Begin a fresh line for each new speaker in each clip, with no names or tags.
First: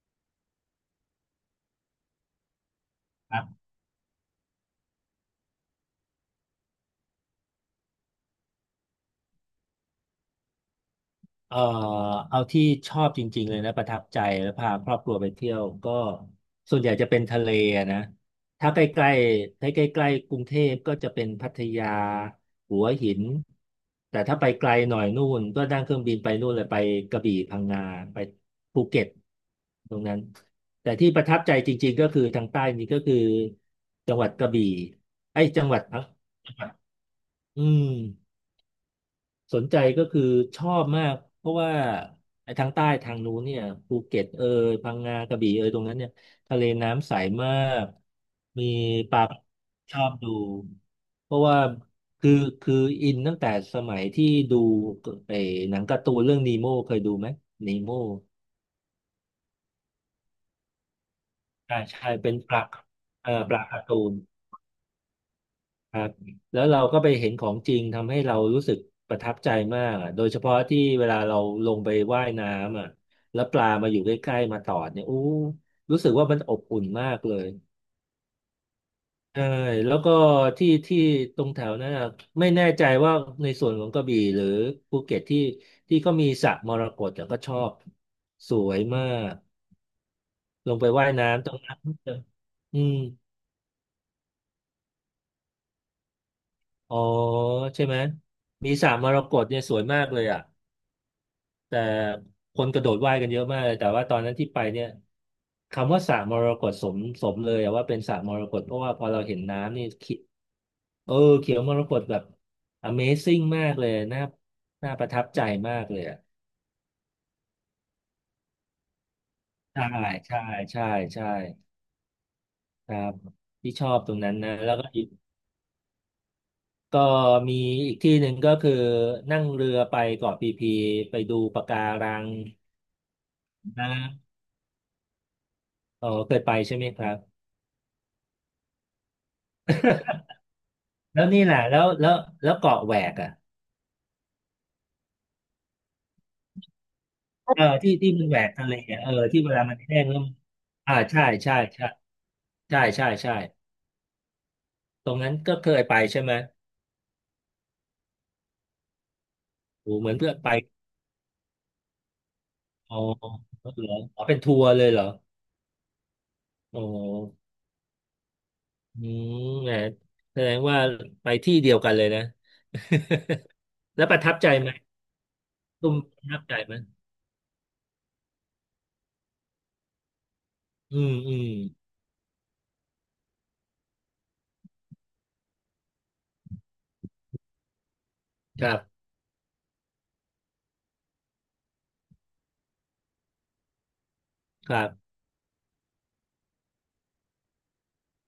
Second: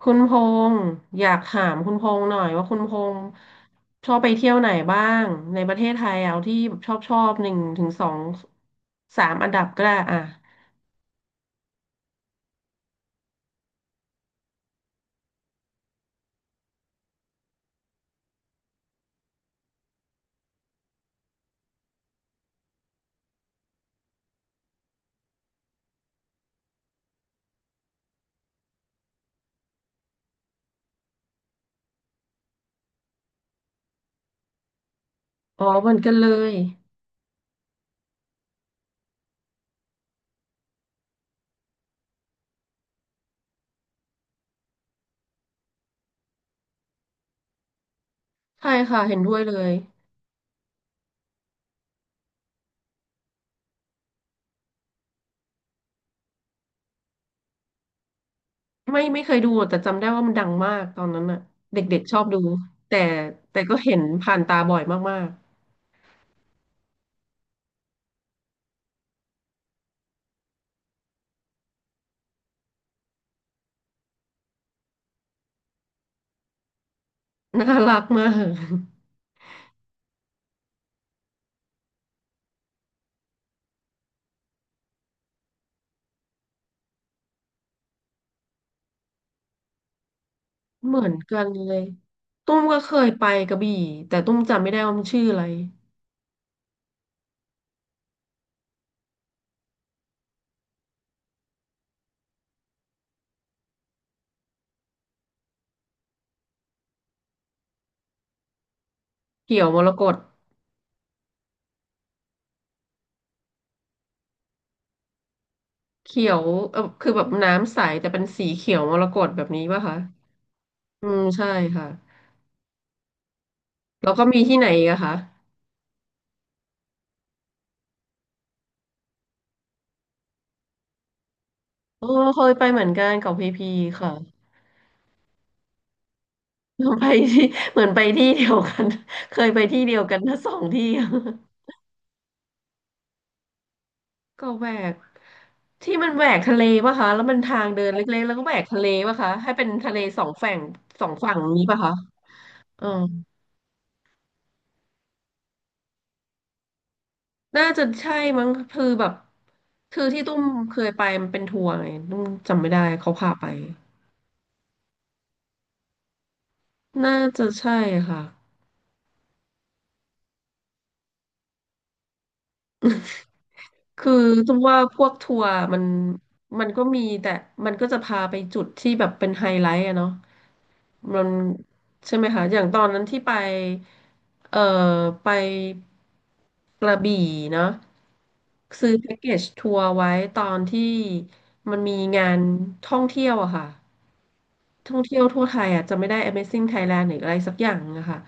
คุณพงษ์อยากถามคุณพงษ์หน่อยว่าคุณพงษ์
ครับ
ชอบไปเที่ยวไหนบ้างในประเทศไทยเอาที่แบบชอบชอบหนึ่งถึงสองสามอันดับก็ได้อ่ะ
เอ่อเอาที่ชอบจริงๆเลยนะประทับใจแล้วพาครอบครัวไปเที่ยวก็ส่วนใหญ่จะเป็นทะเลอะนะถ้าใกล้ๆถ้าใกล้ๆกรุงเทพก็จะเป็นพัทยาหัวหินแต่ถ้าไปไกลหน่อยนู่นก็นั่งเครื่องบินไปนู่นเลยไปกระบี่พังงาไปภูเก็ตตรงนั้นแต่ที่ประทับใจจริงๆก็คือทางใต้นี้ก็คือจังหวัดกระบี่ไอ้ย
อ๋
จั
อ
งหวัด
เหมือน
พัง
กันเล
จั
ย
งหวัดอืม สนใจก็คือชอบมากเพราะว่าไอ้ทางใต้ทางนู้นเนี่ยภูเก็ตเอยพังงากระบี่เอยตรงนั้นเนี่ยทะเลน้ำใสมากมี
ใช่ค่ะ
ป
เห็น
ลา
ด้วยเลย
ชอบดูเพราะว่าคือคืออินตั้งแต่สมัยที่ดูไอ้หนังการ์ตูนเรื่องนีโม่เคยดูไหมนีโม่
ไม่เคยดูแต่จำได้ว่ามันดังมากตอนนั้นน่ะ
ใช่
เด็ก
ใช่
ๆชอบ
เป็น
ดู
ปลา
แต่
ป
แต่
ลา
ก็
การ์
เห็น
ตูน
ผ่านตาบ่อยมาก
ครับแล้วเราก็ไปเห็นของจริงทำให้เรารู้สึกประทับใจมากอะโดยเฉพาะที่เวลาเราลงไปว่ายน้ำอ่ะแล้วปลามาอยู่ใกล้ๆมาตอดเนี่ยอู้รู้สึกว่ามันอบอุ่นมากเลย
ๆน่ารักมาก
ใช่แล้วก็ที่ที่ตรงแถวนั้นอะไม่แน่ใจว่าในส่วนของกระบี่หรือภูเก็ตที่ที่ก็มีสระมรกตแต่ก็ชอบสวยมากลงไป
เหมื
ว่า
อ
ย
นกั
น้ำ
น
ตรง
เล
นั้น
ยตุ้ม
อื
ก็เค
ม
ยไปกระบี่แต่ตุ้มจำไม่ได้ว่ามันชื่ออะไร
อ๋อใช่ไหมมีสระมรกตเนี่ยสวยมากเลยอ่ะ แต่คนกระโดดว่ายกันเยอะมากเลยแต่ว่าตอนนั้นที่ไปเนี่ยคำว่าสระมรกตสมสมเลยอะว่าเป็นสระมรกตเพราะว่าพอเราเห็น
เขียวม
น้ำนี่
รก
เขี
ต
เออเขียวมรกตแบบ Amazing มากเลยน่าน่าประทับใจมากเลยอะ
เขียวเออคือแบบน้ำใสแต่เป็นสีเขียวมรกตแบบนี้ป่ะ
ใช่
คะ
ใช่ใช่
อืม
ใช่
ใช่ค่ะ
ครับที่ชอบต
แล้
ร
ว
ง
ก็
นั้น
มี
นะ
ที่ไหน
แล้ว
อี
ก็
กอะ
อีก
คะ
ก็มีอีกที่หนึ่งก็คือนั่งเรือไปเกาะพีพีไปดูปะกา
โอ้
รัง
เคยไปเหมือนกันกับพีพีค่ะ
นะอ๋อเคยไปใช่ไหมค
ไป
รับ
ที่เหมือนไปที่เดียวกัน เคยไปที่เดียวกันทั้งสองที่
แล้วนี่แหละแล้วแล้วแล้วเกาะแหวกอ่ะ
ก็แหวกที่มันแหวกทะเลป่ะคะแล้วมัน
เอ
ทา
อ
งเดิน
ที่ที่
เล็ก
มั
ๆ
น
แล้ว
แหว
ก็แห
ก
วก
ทะเล
ทะเล
อะเออ
ป่ะคะ
ที่เว
ให้
ลา
เป็น
มัน
ทะ
แห้
เล
งแล้
ส
ว
อง
มัน
ฝั่ง
อ่า
สอง
ใช่
ฝั่ง
ใช่
นี้ป่ะ
ใช่
คะ
ใช่
เออ
ใช่ใช่ตรงนั้นก็เคยไปใช่ไหม
น่าจะใช่มั้งคือแบบ
โอ้
คือ
เหมือน
ที่
เพื่อ
ตุ้
น
ม
ไป
เคยไปมันเป็นทัวร์ไงตุ้มจำไม่ได้
อ๋อ
เขาพาไป
เหรออ๋อเป็นทัวร์เลยเหรอโอ้โห
น่าจะใช่ค่ะ
อืมแหมแสดงว่าไปที่เดียวกันเลยนะ แล้ว
คือ
ประทับใจ
ตุ้ม
ไหม
ว่าพวกทัวร์มัน
ตุ้มประทับใจ
มัน
ไหม
ก็มีแต่มันก็จะพาไปจุดที่แบบเป็นไฮไลท์อะเนาะ
อืม
มัน
อืม
ใช่ไหมคะอย่างตอนนั้นที่ไปเอ่อไปกระบี่เนาะ
ครั
ซื้อ
บ
แพ็กเกจทัวร์ไว้ตอนที่มันมีงานท่องเที่ยวอะค่ะ
ครั
ท่อง
บ
เที่ยวทั่วไทยอ่ะจะไม่ได้ Amazing Thailand หรืออะไรสักอย่างนะคะ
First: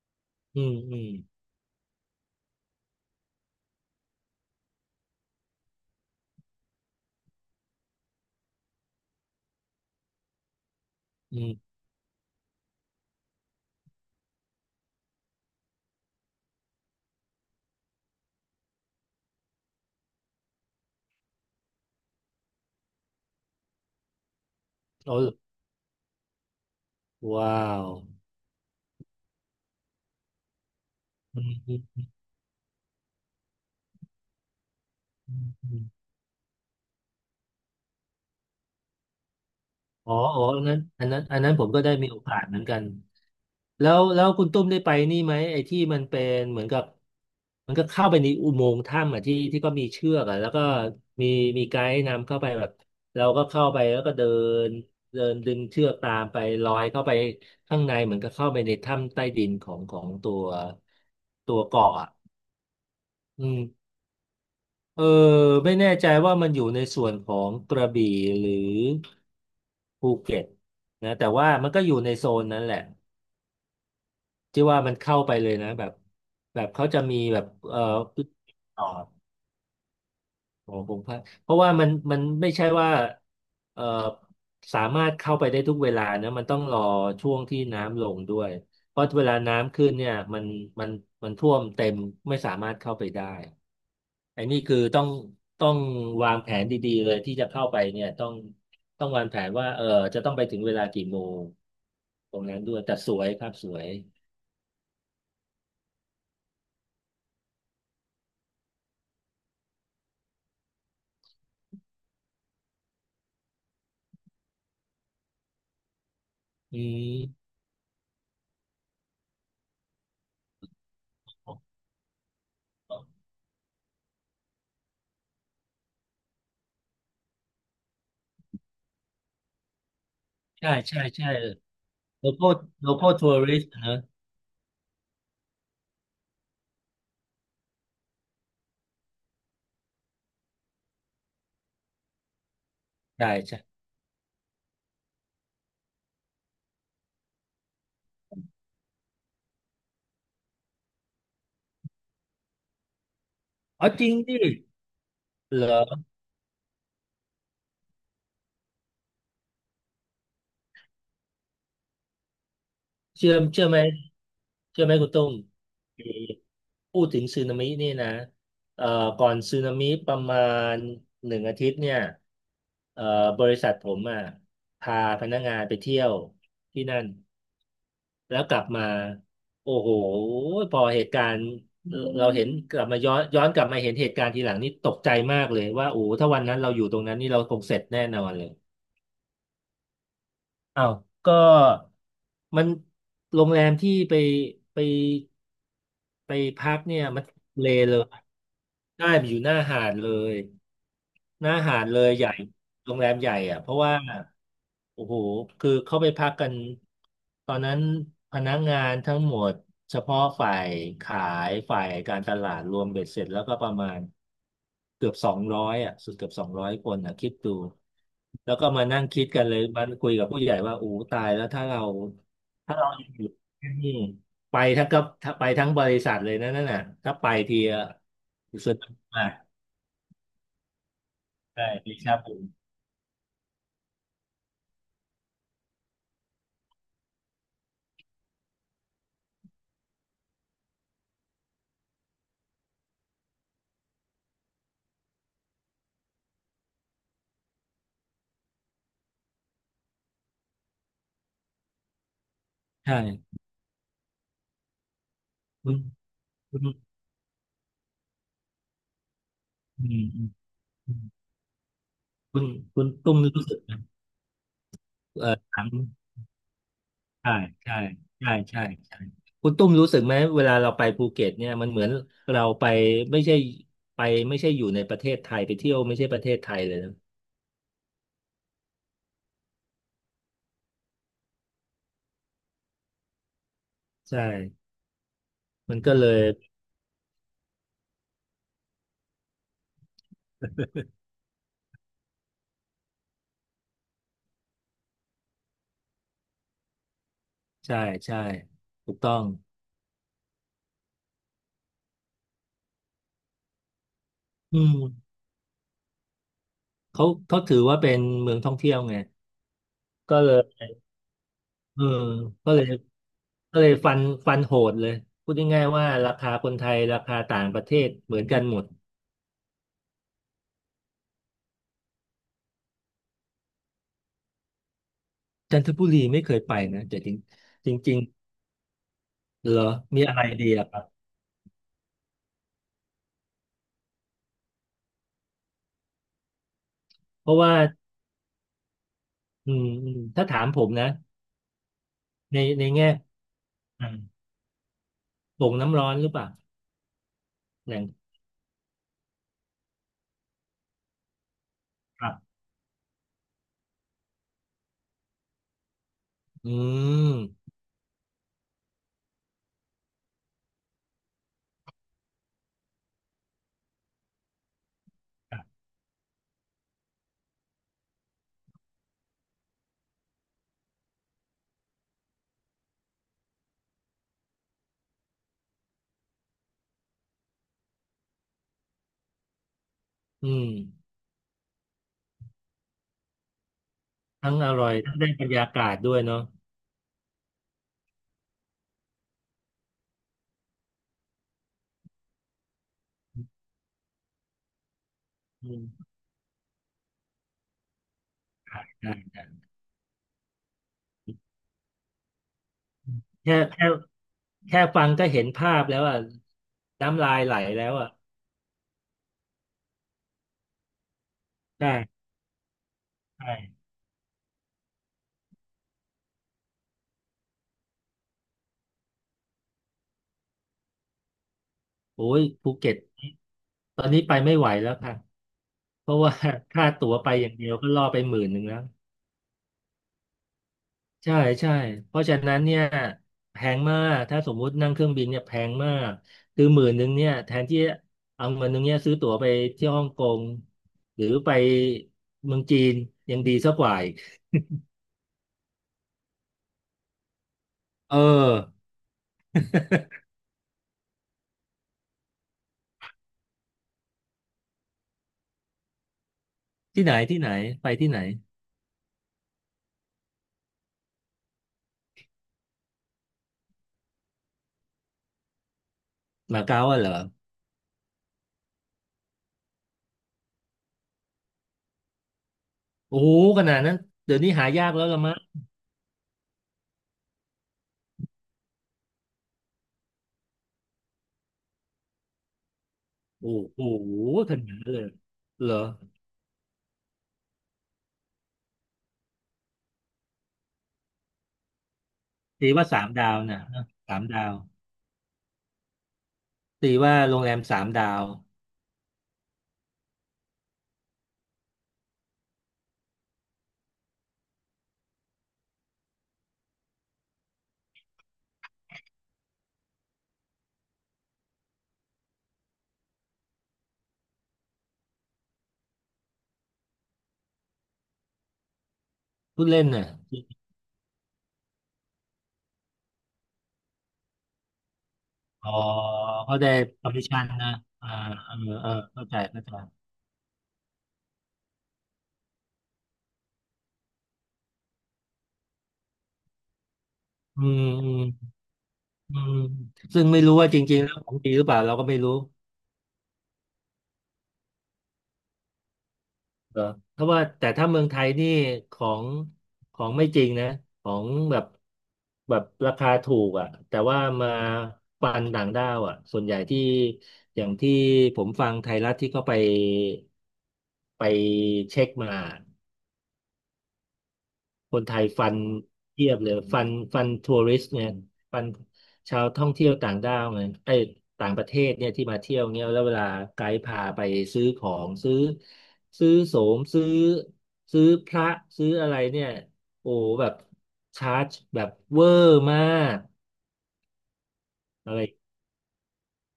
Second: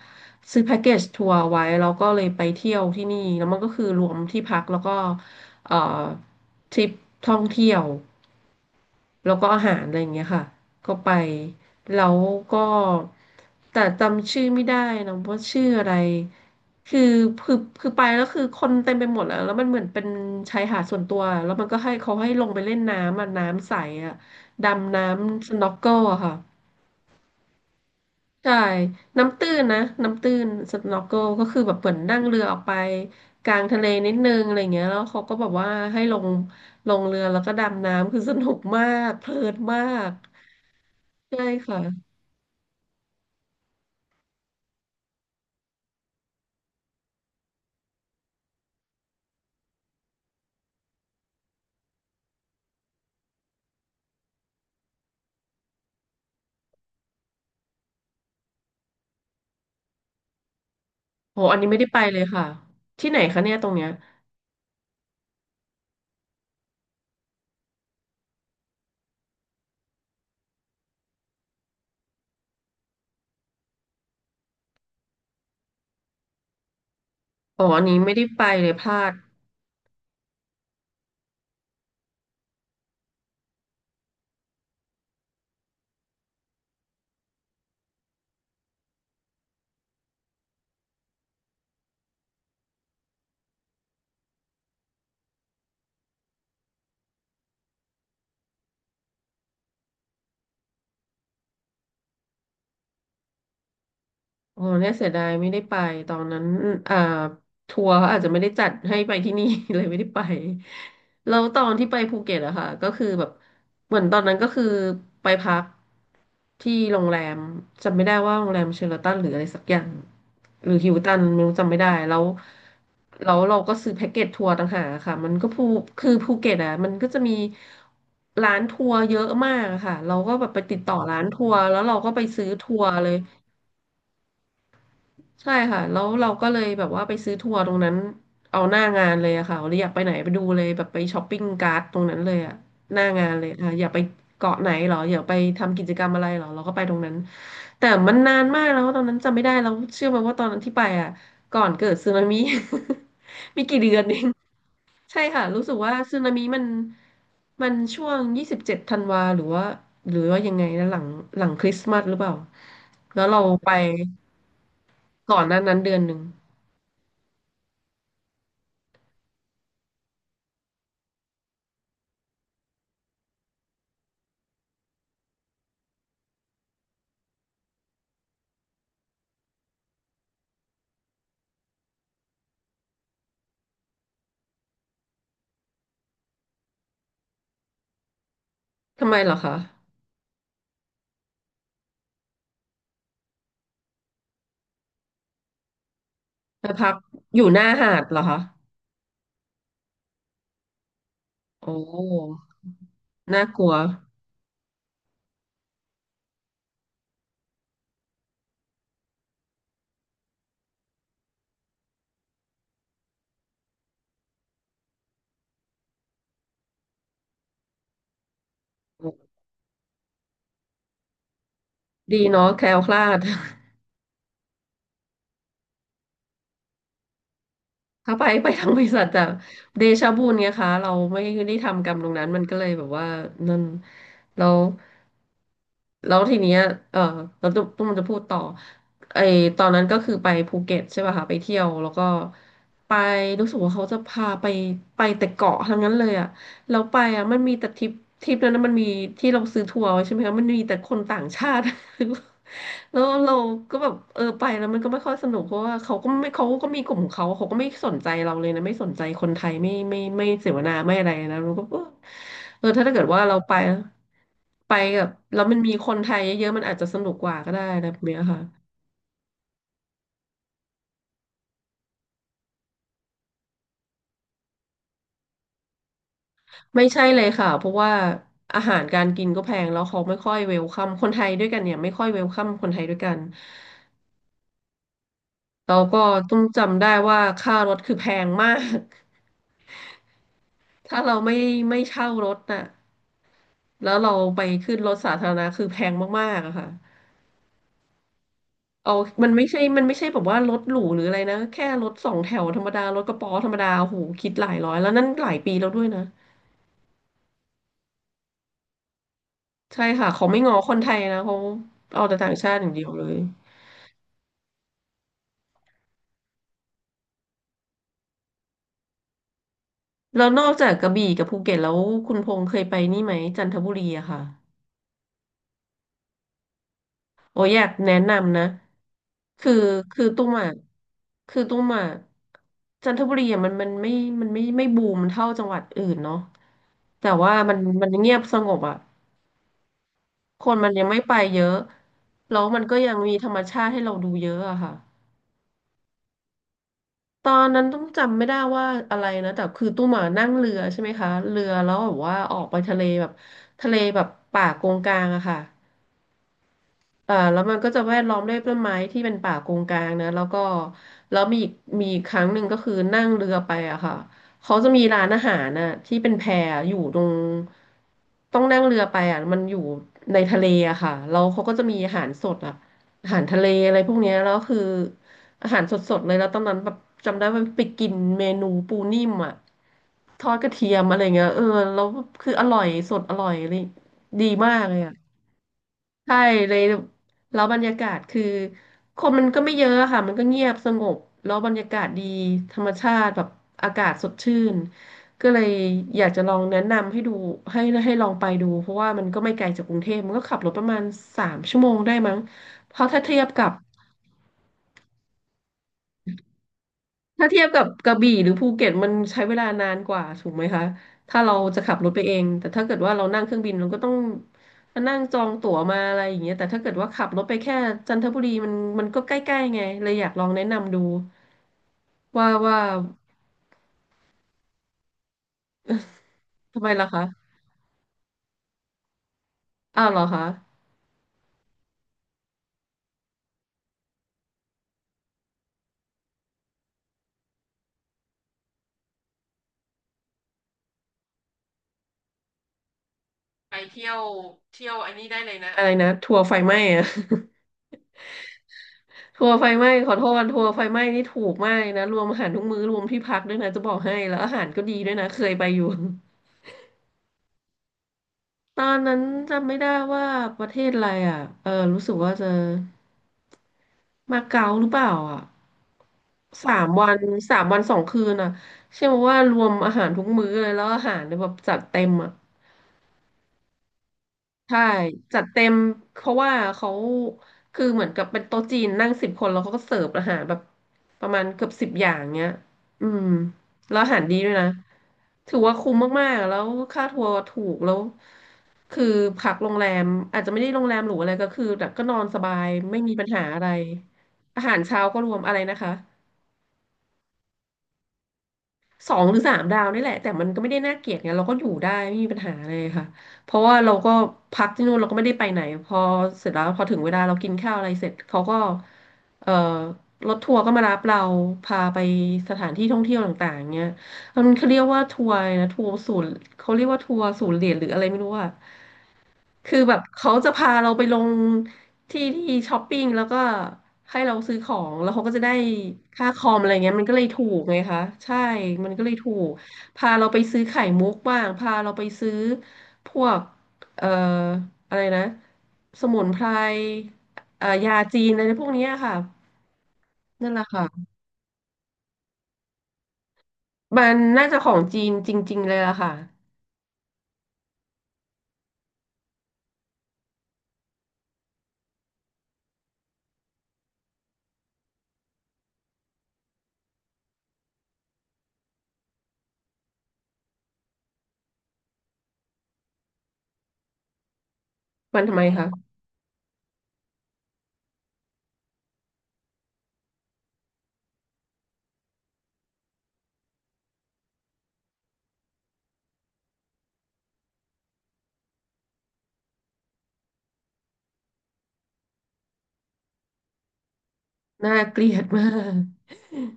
อื
ซื้อ
ม
แพ็กเก
อื
จ
ม
ทัวร์ไว้แล้วก็เลยไปเที่ยวที่นี่แล้วมันก็คือรวมที่พักแล้วก็เอ่อทริปท่องเที่ยวแล้วก็อาหารอะไรอย่างเงี้ยค่ะก็ไป
อืม
แล้วก็แต่จำชื่อไม่ได้นะว่าชื่ออะไรคือคือคือไปแล้วคือคนเต็มไปหมดแล้วมันเหมือนเป็นชายหาดส่วนตัวแล้วมันก็ให้เขาให้ลงไปเล่นน้ำอ่ะน้ำใสอ่ะดำน้ำ
โอ้
สน็อกเกิลอะค่ะ
ว้าว
ใช่ น้ำตื้นนะน้ำตื้นสน็อกเกิล
อื
ก็
ม
คือแบ
อื
บเหมือน
ม
นั่งเรือออกไปกลางทะเลนิดนึงอะไรเงี้ยแล้วเขาก็
อื
แบ
ม
บ
อื
ว่า
ม
ให้ลงเรือแล้วก็ดำน้ำคือสนุกมากเพลินมาก
อ๋ออ๋ออันนั้นอันนั้นอัน
ใช่
นั้นผม
ค่ะ
ก็ได้มีโอกาสเหมือนกัน แล้วคุณตุ้มได้ไปนี่ไหมไอ้ที่มันเป็นเหมือนกับมันก็เข้าไปในอุโมงค์ถ้ำอ่ะที่ที่ก็มีเชือกอ่ะแล้วก็มีมีไกด์นำเข้าไปแบบเราก็เข้าไปแล้วก็เดินเดินดึงเชือกตามไปลอยเข้าไปข้างในเหมือนกับเข้าไปในถ้ำใต้ดินของตัว
โห
ตั
อัน
ว
นี้ไม่ได้
เกาะ
ไป
อ่ะ
เลยค่ะที่ไหนคะ
อื
เนี่ยตรงเนี้ย
มเออไม่แน่ใจว่ามันอยู่ในส่วนของกระบี่หรือภูเก็ตนะแต่ว่ามันก็อยู่ในโซนนั้นแหละ ที่ว่ามันเข้าไปเลยนะแบบแบบเขาจะมีแบบ
อ๋ออันนี้ไม่ได้ไปเลย
ต่
พ
อ
ลาด
ของพงษ์พัฒน์เพราะว่ามันไม่ใช่ว่าเอ่อสามารถเข้าไปได้ทุกเวลานะมันต้องรอช่วงที่น้ำลงด้วยเพราะเวลาน้ำขึ้นเนี่ยมันมันท่วมเต็มไม่สามารถเข้าไปได้ไอ้นี่คือต้องวางแผนดีๆเลยที่จะเข้าไปเนี่ยต้องวางแผนว่าเออจะต้องไปถึงเวลากี่โมงตรงนั้นด้วยแต่สวยครับสวย
โอ้เนี่ยเสียดายไม่ได้ไปตอนนั้นอ่าทัวร์เขาอาจจะไม่ได้จัดให้ไปที่นี่ เลยไม่ได้ไปแล้วตอนที่ไปภูเก็ตอะค่ะก็คือแบบเหมือนตอนนั้นก็คือไปพักที่
อื
โรงแรม
ม
จำไม่ได้ว่าโรงแรมเชอราตันหรืออะไรสักอย่างหรือฮิลตันไม่รู้จำไม่ได้แล้วแล้วเราก็ซื้อแพ็กเกจทัวร์ต่างหากอะค่ะมันก็คือภูเก็ตอะมันก็จะมีร้านทัวร์เยอะมากอะค่ะเราก็แบบไป
ใช่
ติดต่อ
ใช่
ร้าน
ใช่
ทัวร์แล้วเราก็ไป
โลค
ซื้
อ
อ
ล
ทัว
โล
ร์
ค
เล
อล
ย
ทัวริสต์นะ
ใช่ค่ะแล้วเราก็เลยแบบว่าไปซื้อทัวร์ตรงนั้นเอาหน้างานเลยอะค่ะเราอยากไปไหนไปดูเลยแบบไปช้อปปิ้งการ์ดตรงนั้นเลยอะหน้างา
ใช่
นเลยอะ
ใช่
อยากไปเกาะไหนเหรออยากไปทำกิจกรรมอะไรเหรอเราก็ไปตรงนั้นแต่มันนานมากแล้วตอนนั้นจำไม่ได้แล้วเชื่อไหมว่าตอนนั้นที่ไปอะก่อนเกิดสึนามิ ไมีกี่
อ๋อ
เดือน
จริง
เอง
ดิ
ใช่ค่ะ
เห
รู้
ร
สึกว่า
อ
สึนามิมันช่วง27ธันวาหรือว่ายังไงนะหลังคริสต์มาสหรือเปล่าแล้ว
เชื่อ
เรา
เชื่อ
ไป
ไหมเชื่อไหมคุณตุ้ม
ก่อนหน้านั้นเดือน
มี
หนึ่ง
พูดถึงสึนามินี่นะเอ่อก่อนสึนามิประมาณหนึ่งอาทิตย์เนี่ยเอ่อบริษัทผมอ่ะพาพนักงานไปเที่ยวที่นั่น แล้วกลับมาโอ้โหพอเหตุการณ์เออเราเห็นกลับมาย้อนกลับมาเห็นเหตุการณ์ทีหลังนี่ตกใจมากเลยว่าโอ้โหถ้าวันนั้นเราอยู่ตรงนั้นนี่เราคงเสร็จแน่นอนเลย
ทำไมเหรอคะ
อ้าวก็มันโรงแรมที่ไปไปไป
ไป
พัก
พัก
เนี่ยมัน
อยู่หน้า
เลเล
หา
ย
ดเหรอคะ
ได้ไปอยู่หน้าหาดเลยหน้า
โอ้
หาดเลยใหญ่โรงแรมใหญ่
น่าก
อ่ะเพ
ลัว
ราะว่า โอ้โหคือเข้าไปพักกันตอนนั้นพนักงานทั้งหมดเฉพาะฝ่ายขายฝ่ายการตลาดรวมเบ็ดเสร็จแล้วก็ประมาณเกือบสองร้อยอ่ะสุดเกือบสองร้อยคนอ่ะคิดดูแล้วก็มานั่งคิดกันเลยมันคุยกับผู้ใหญ่ว่าโอ้ตายแล้ว
ดีเนาะแคล้
ถ้า
ว
เรา
ค
อ
ลาด
ยู่ ที่นี่ไปทั้งกับถ้าไปทั้งบริษัทเลยนะนั่นน่ะถ้าไปทีอะ
ถ้าไปทาง
สุด
บริษัทจะ
มาก
เดชะบุญไงคะเราไม่ได้
ใช่
ทำกร
ดี
รมตรง
ชา
นั้น
บู
มันก็เลยแบบว่านั่นแล้วแล้วทีเนี้ยเออเราตุ้มจะพูดต่อไอตอนนั้นก็คือไปภูเก็ตใช่ป่ะคะไปเที่ยวแล้วก็ไปรู้สึกว่าเขาจะพาไปแต่เกาะทั้งนั้นเลยอะ เราไปอ่ะมันมีแต่ทริปนั้นนะมันมีที่เราซื้อทัวร์ไว้ใช่ไหมคะมันมีแต่คนต่างชาติ
ใช
แล้วเรา
่
ก็แบบเออไปแล้วมันก็ไม่ค่อยสนุกเพราะ
คุ
ว่า
ณ
เขา
คุณ
ก็มีกลุ่มของเขาเขาก็ไม่สนใจเราเลยนะไม่สนใจคนไทยไม่
อื
ไม่
ม
ไม่เสวนา
อื
ไม่
ม
อะไรนะเราก็
คุณคุ
ถ้า
ณ
ถ้าเกิด
ตุ้ม
ว่าเรา
รู้
ไป
สึกไหม
ไปกับแล้วมัน
ถาม
มีคนไทยเยอะๆมันอาจจะสนุกก
ใช่
ว่าก็ได้
ใช่
นะแบบเนี้ย
ใช่
ค่ะ
ใช่ใช่คุณตุ้มรู้สึกไหมเวลาเราไปภูเก็ตเนี่ยมันเหมือนเราไปไม่ใช่ไปไม่ใช่อยู่ในประเทศไทยไปเที่ยวไม่ใช่ประเทศไทยเลย
ไม่
นะ
ใช่เลยค่ะเพราะว่าอาหารการกินก็แพงแล้วเขาไม่ค่อยเวลคัมคนไทยด้วยกันเนี่ยไม่ค่อยเวลคัมคนไทยด้วยกัน
ใช่มั
เรา
นก็
ก็
เลย
ต้องจำได้ว่าค่ารถคือแพงมาก ถ้าเราไม่เช่ารถน่ะแล้วเราไปขึ้นรถสาธารณะคือแพงมากๆอะค่ะ
ใช่ใช่ถู
เอา
กต้อง
มันไม่ใช่แบบว่ารถหรูหรืออะไรนะแค่รถสองแถวธรรมดารถกระป๋อธรรมดาโอ้โหคิดหลาย
อื
ร้อ
ม
ยแล้วนั่นหลายปีแล้วด้วยนะ
เขาถือว่าเป็นเมืองท่องเที่ยวไง
ใช่ค่ะ
ก็
เขา
เล
ไม่ง้อ
ย
คนไทยนะเขา
เออ
เอาแต่ต่างชา
ก็
ติ
เล
อ
ย
ย่างเดียวเลย
ฟันโหดเลยพูดง่ายๆว่าราคาคนไทยราคาต่างประเทศเหมือนกันหมด
แล้วนอกจากกระบี่กับภูเก็ตแล้วคุณพงษ์เคยไปนี่ไหมจันทบุรีอะค่ะ
จันทบุรีไม่เคยไปนะแต่จริ
โอ้ยอยาก
งจ
แนะ
ริง
นำนะคือ
เหรอมี
คือ
อะไร
ตุ้ม
ดี
อ่ะ
อะครับ
คือตุ้มอ่ะจันทบุรีอ่ะมันไม่บูมเท่าจังหวัดอื่นเนาะแต่
เพ
ว่า
ราะ
มั
ว่า
นมันเงียบสงบอ่ะ
ถ้าถา
ค
ม
น
ผ
มั
ม
นยั
นะ
งไม่ไปเยอะ
ใน
แล้วมั
ใน
นก็
แง่
ยังมีธรรมชาติให้
อื
เราดูเยอะอะค่ะ
โป่งน้ำร้อนหรือเปล่า
ตอนนั้น
แห
ต้
ล่
อง
ง
จำไม่ได้ว่าอะไรนะแต่คือตุ้หมอ่ะนั่งเรือใช่ไหมคะเรือแล้วแบบ
ครั
ว่า
บ
ออกไปทะเลแบบทะเลแบบป่ากงกลางอะค่ะ
อื
แล้ว
ม
มันก็จะแวดล้อมด้วยต้นไม้ที่เป็นป่าโกงกางนะแล้วก็แล้วมีอีกครั้งหนึ่งก็คือนั่งเรือไปอะค่ะเขาจะมีร้านอา
ค
หา
รั
ร
บ
น่ะที่เป็นแพอยู่ตรงต้องนั่งเรือไปอะมันอยู่ในทะเลอะค่ะแล้วเขาก็จะมีอาหารสดอะอาหารทะเลอะไรพวกเนี้ยแล้วคืออาหารสดๆเลยแล้วตอนนั้นแบบจำได้ว่าไปกินเมนูปูนิ่มอะท
อื
อดก
ม
ระเทียมอะไรเงี้ยเออแล้วคืออร่อยสดอร่อยเลยดี
ทั้งอ
มาก
ร่อ
เล
ย
ยอะ
ทั้งได้บรรยากาศด้วย
ใช่
เนาะ
เลย แล้วบรรยากาศคือคนมันก็ไม่เยอะค่ะมันก็เงียบสงบแล้วบรรยากาศดีธรรมชาติแบบอากาศสดชื่นก็เลย
อืม
อยากจะลองแนะนำให้ดูให้ลองไปดู
ได้
เพราะว่า
ได้
มันก็ไม่ไกล
ได
จากกรุงเทพมันก็ขับรถประมาณ3 ชั่วโมงได้มั้งเพราะ
้
ถ้าเทียบ
แค่
กับ
แค่แค่ฟังก็เห็นภาพแล้วอ่ะน้ำลาย
ถ้า
ไหล
เทียบกั
แล้
บ
ว
ก
อ่ะ
ระบี่หรือภูเก็ตมันใช้เวลานานกว่าถูกไหมคะถ้าเราจะขับรถ
ใช่
ไปเองแต่ถ้าเกิดว่าเรานั่ง
ใช่
เครื่องบินเราก็ต้องมานั่งจองตั๋วมาอะไรอย่างเงี้ยแต่ถ้าเกิดว่าขับรถไปแค่จันทบุรีมันก็ใกล้ๆไงเลยอยากลองแนะนำดู
โอ้ย
ว่า
ภู
ว่า
เก็ตตอนนี้ไปไม่ไหวแล้วค่ะเพราะว่า
ทำ
ค่า
ไมล่ะ
ตั๋ว
คะ
ไปอย่างเดียวก็ล่อไปหมื่นหนึ่งแล้ว
อ้าวเหรอคะ
ใช่ใช่เพราะฉะนั้นเนี่ยแพงมากถ้าสมมุตินั่งเครื่องบินเนี่ยแพงมากคือหมื่นหนึ่งเนี่ยแทนที่เอาเงินหนึ่งเนี่ยซื้อตั๋วไปเที่ยวฮ่องกงหรือไปเมืองจีนยังดีสั
ไป
กกว่า
เที่
อี
ย
ก
วเที่ยวอันนี้ได้เลยนะอะไรนะทัวร์ไฟไหม้อะ
เออ
ทัวร์ไฟไหม้ขอโทษทัวร์ไฟไหม้นี่ถูกมากนะรวมอาหารทุกมื้อรวมที่พักด้วยนะจะบอกให้แล้วอาหารก็ดีด้วยนะเคยไปอยู่
ที่ไหนที่ไหนไปที่ไหน
ตอนนั้นจำไม่ได้ว่าประเทศอะไรอ่ะ เออรู้สึกว่าจะมาเก๊าหรือเปล่าอ่ะ
มา
สา
เก๊า
ม
อะเหร
วั
อ
นสามวันสองคืนอ่ะเชื่อไหมว่ารวมอาหารทุกมื้อเลยแล้วอาหารเนี่ยแบบจัดเต็มอ่ะ
โอ้โหขนาดนั้นเดี๋ยวนี้หา
ใช่
ยากแล้วละมั้ง
จัดเต็มเพราะว่าเขาคือเหมือนกับเป็นโต๊ะจีนนั่ง10 คนแล้วเขาก็เสิร์ฟอาหารแบบประมาณเกือบ 10 อย่างเงี้ยอืม
โอ้โห
แล้วอาหารดีด้ว
ข
ย
นาด
นะ
นั้นเลย
ถือ
เหร
ว่า
อ
คุ้มมากๆแล้วค่าทัวร์ถูกแล้วคือพักโรงแรมอาจจะไม่ได้โรงแรมหรูอะไรก็คือแบบก็นอนสบาย
ตีว่า
ไม่
สาม
มีปัญ
ดาว
หาอะ
นะ
ไร
สามดาว
อาหารเช้าก็รวมอะไรนะคะ
ตีว่าโรงแรมสามดาว
2 หรือ 3 ดาวนี่แหละแต่มันก็ไม่ได้น่าเกลียดไงเราก็อยู่ได้ไม่มีปัญหาเลยค่ะเพราะว่าเราก็พักที่นู่นเราก็ไม่ได้ไปไหนพอเสร็จแล้วพอถึงเวลาเรากินข้าวอะไรเสร็จเขาก็เอ่อรถทัวร์ก็มารับเราพาไปสถานที่ท่องเที่ยวต่างๆเงี้ยมันเขาเรียกว่าทัวร์นะทัวร์ศูนย์เขาเรียกว่าทัวร์ศูนย์เหรียญหรืออะไรไม่รู้อะ
พูด
คือ
เล่น
แบบ
น่ะ
เขาจะพาเราไปลงที่ที่ช้อปปิ้งแล้วก็ให้เราซื้อของแล้วเขาก็จะได้
อ๋อ
ค่าคอ
เขา
มอะ
ได้
ไรเงี้ยมันก็เลยถู
permission
ก
นะ
ไงคะ
อ่า
ใช่
เออเอ
มั
อ
นก็เลย
เข้า
ถู
ใจ
ก
เข้าใจ
พาเราไปซื้อไข่มุกบ้างพาเราไปซื้อพวกเอ่ออะไรนะสมุนไพร
อืม
ยา
อื
จีนอะไร
ม
พวกเนี้ยค่ะ
อืมซึ่งไม่
นั่น
รู้
แหละ
ว่าจ
ค่ะ
ริงๆแล้วของจริงหรือเปล่าเราก็ไม่รู้
มันน่าจะของจีนจริงๆเลยล่ะค่ะ
เออเพราะว่าแต่ถ้าเมืองไทยนี่ของไม่จริงนะของแบบแบบราคาถูกอ่ะแต่ว่ามาปันต่างด้าวอ่ะส่วนใหญ่ที่อย่างที่ผมฟังไทยรัฐที่เขาไปไปเช็คมา คนไท
มัน
ย
ทำไม
ฟัน
คะ
เทียบเลยฟันทัวริสต์เนี่ยฟันชาวท่องเที่ยวต่างด้าวเนี่ยไอ้ยต่างประเทศเนี่ยที่มาเที่ยวเนี่ยแล้วเวลาไกด์พาไปซื้อของซื้อโสมซื้อพระซื้ออะไรเนี่ยโอ้แบบชาร์จแบบเวอร์มาก
น่าเกลี
อะ
ย
ไร
ดมาก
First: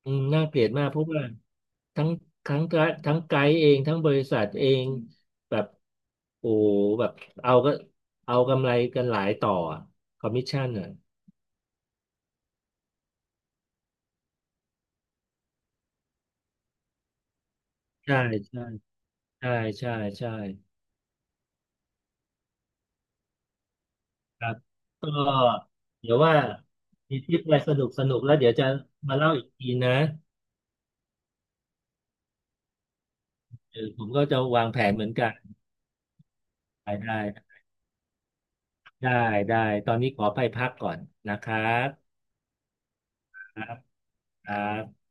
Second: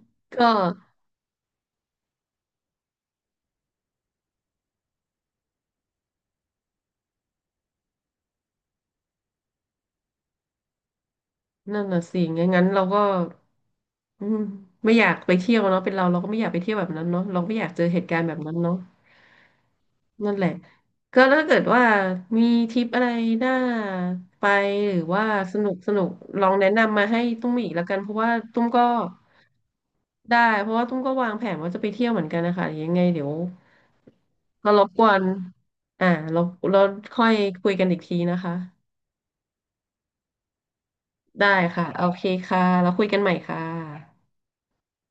อืม น่า
ก็
เกลียดมากเพราะว่าทั้งทั้งทั้งไกด์เองทั้งบริษัทเองแบบโอ้โหแบบเอาก็เอากำไรกันหลายต่อคอมมิชชั่นอ่ะ
นั่นน่ะสิงั้นเราก็ อืมไม่อยากไปเที่ยวเนาะเป็นเราเราก็ไม่อยากไปเที่ยวแบบนั้นเนาะเราไม่อยากเจอเหตุ
ใช่
การณ์แบบนั้น
ใช่
เนาะ
ใช่ใช่ใช่
นั่นแหละก็ถ้าเกิดว่ามีทริปอะไรน่า
ค
ไป
รับ
หรือ
ก็
ว่าสนุกสนุก
เดี๋ยวว่า
ลองแนะนำมา
มี
ให้
ทริป
ตุ้
อะ
ม
ไร
อี
ส
กแล้
นุ
ว
ก
กัน
ส
เพ
นุ
ราะ
ก
ว่า
แล้วเดี๋ยว
ตุ้
จะ
มก็
มาเล่าอีกทีนะ
ได้เพราะว่าตุ้มก็วางแผนว่าจะไปเที่ยวเหมือนกันนะคะยังไงเดี๋ยว
เออผมก็จะวาง
ก็
แผ
รบ
น
ก
เหมื
ว
อน
น
กัน
อ่าเราเรา
ได้ได้
ค่อยคุยกันอีกทีนะคะ
ได้ได้ตอนนี้ขอไปพักก่อนนะค
ได้
รั
ค่ะ
บ
โอเคค่ะเราคุยกันใหม่
ค
ค่ะ
รับครับ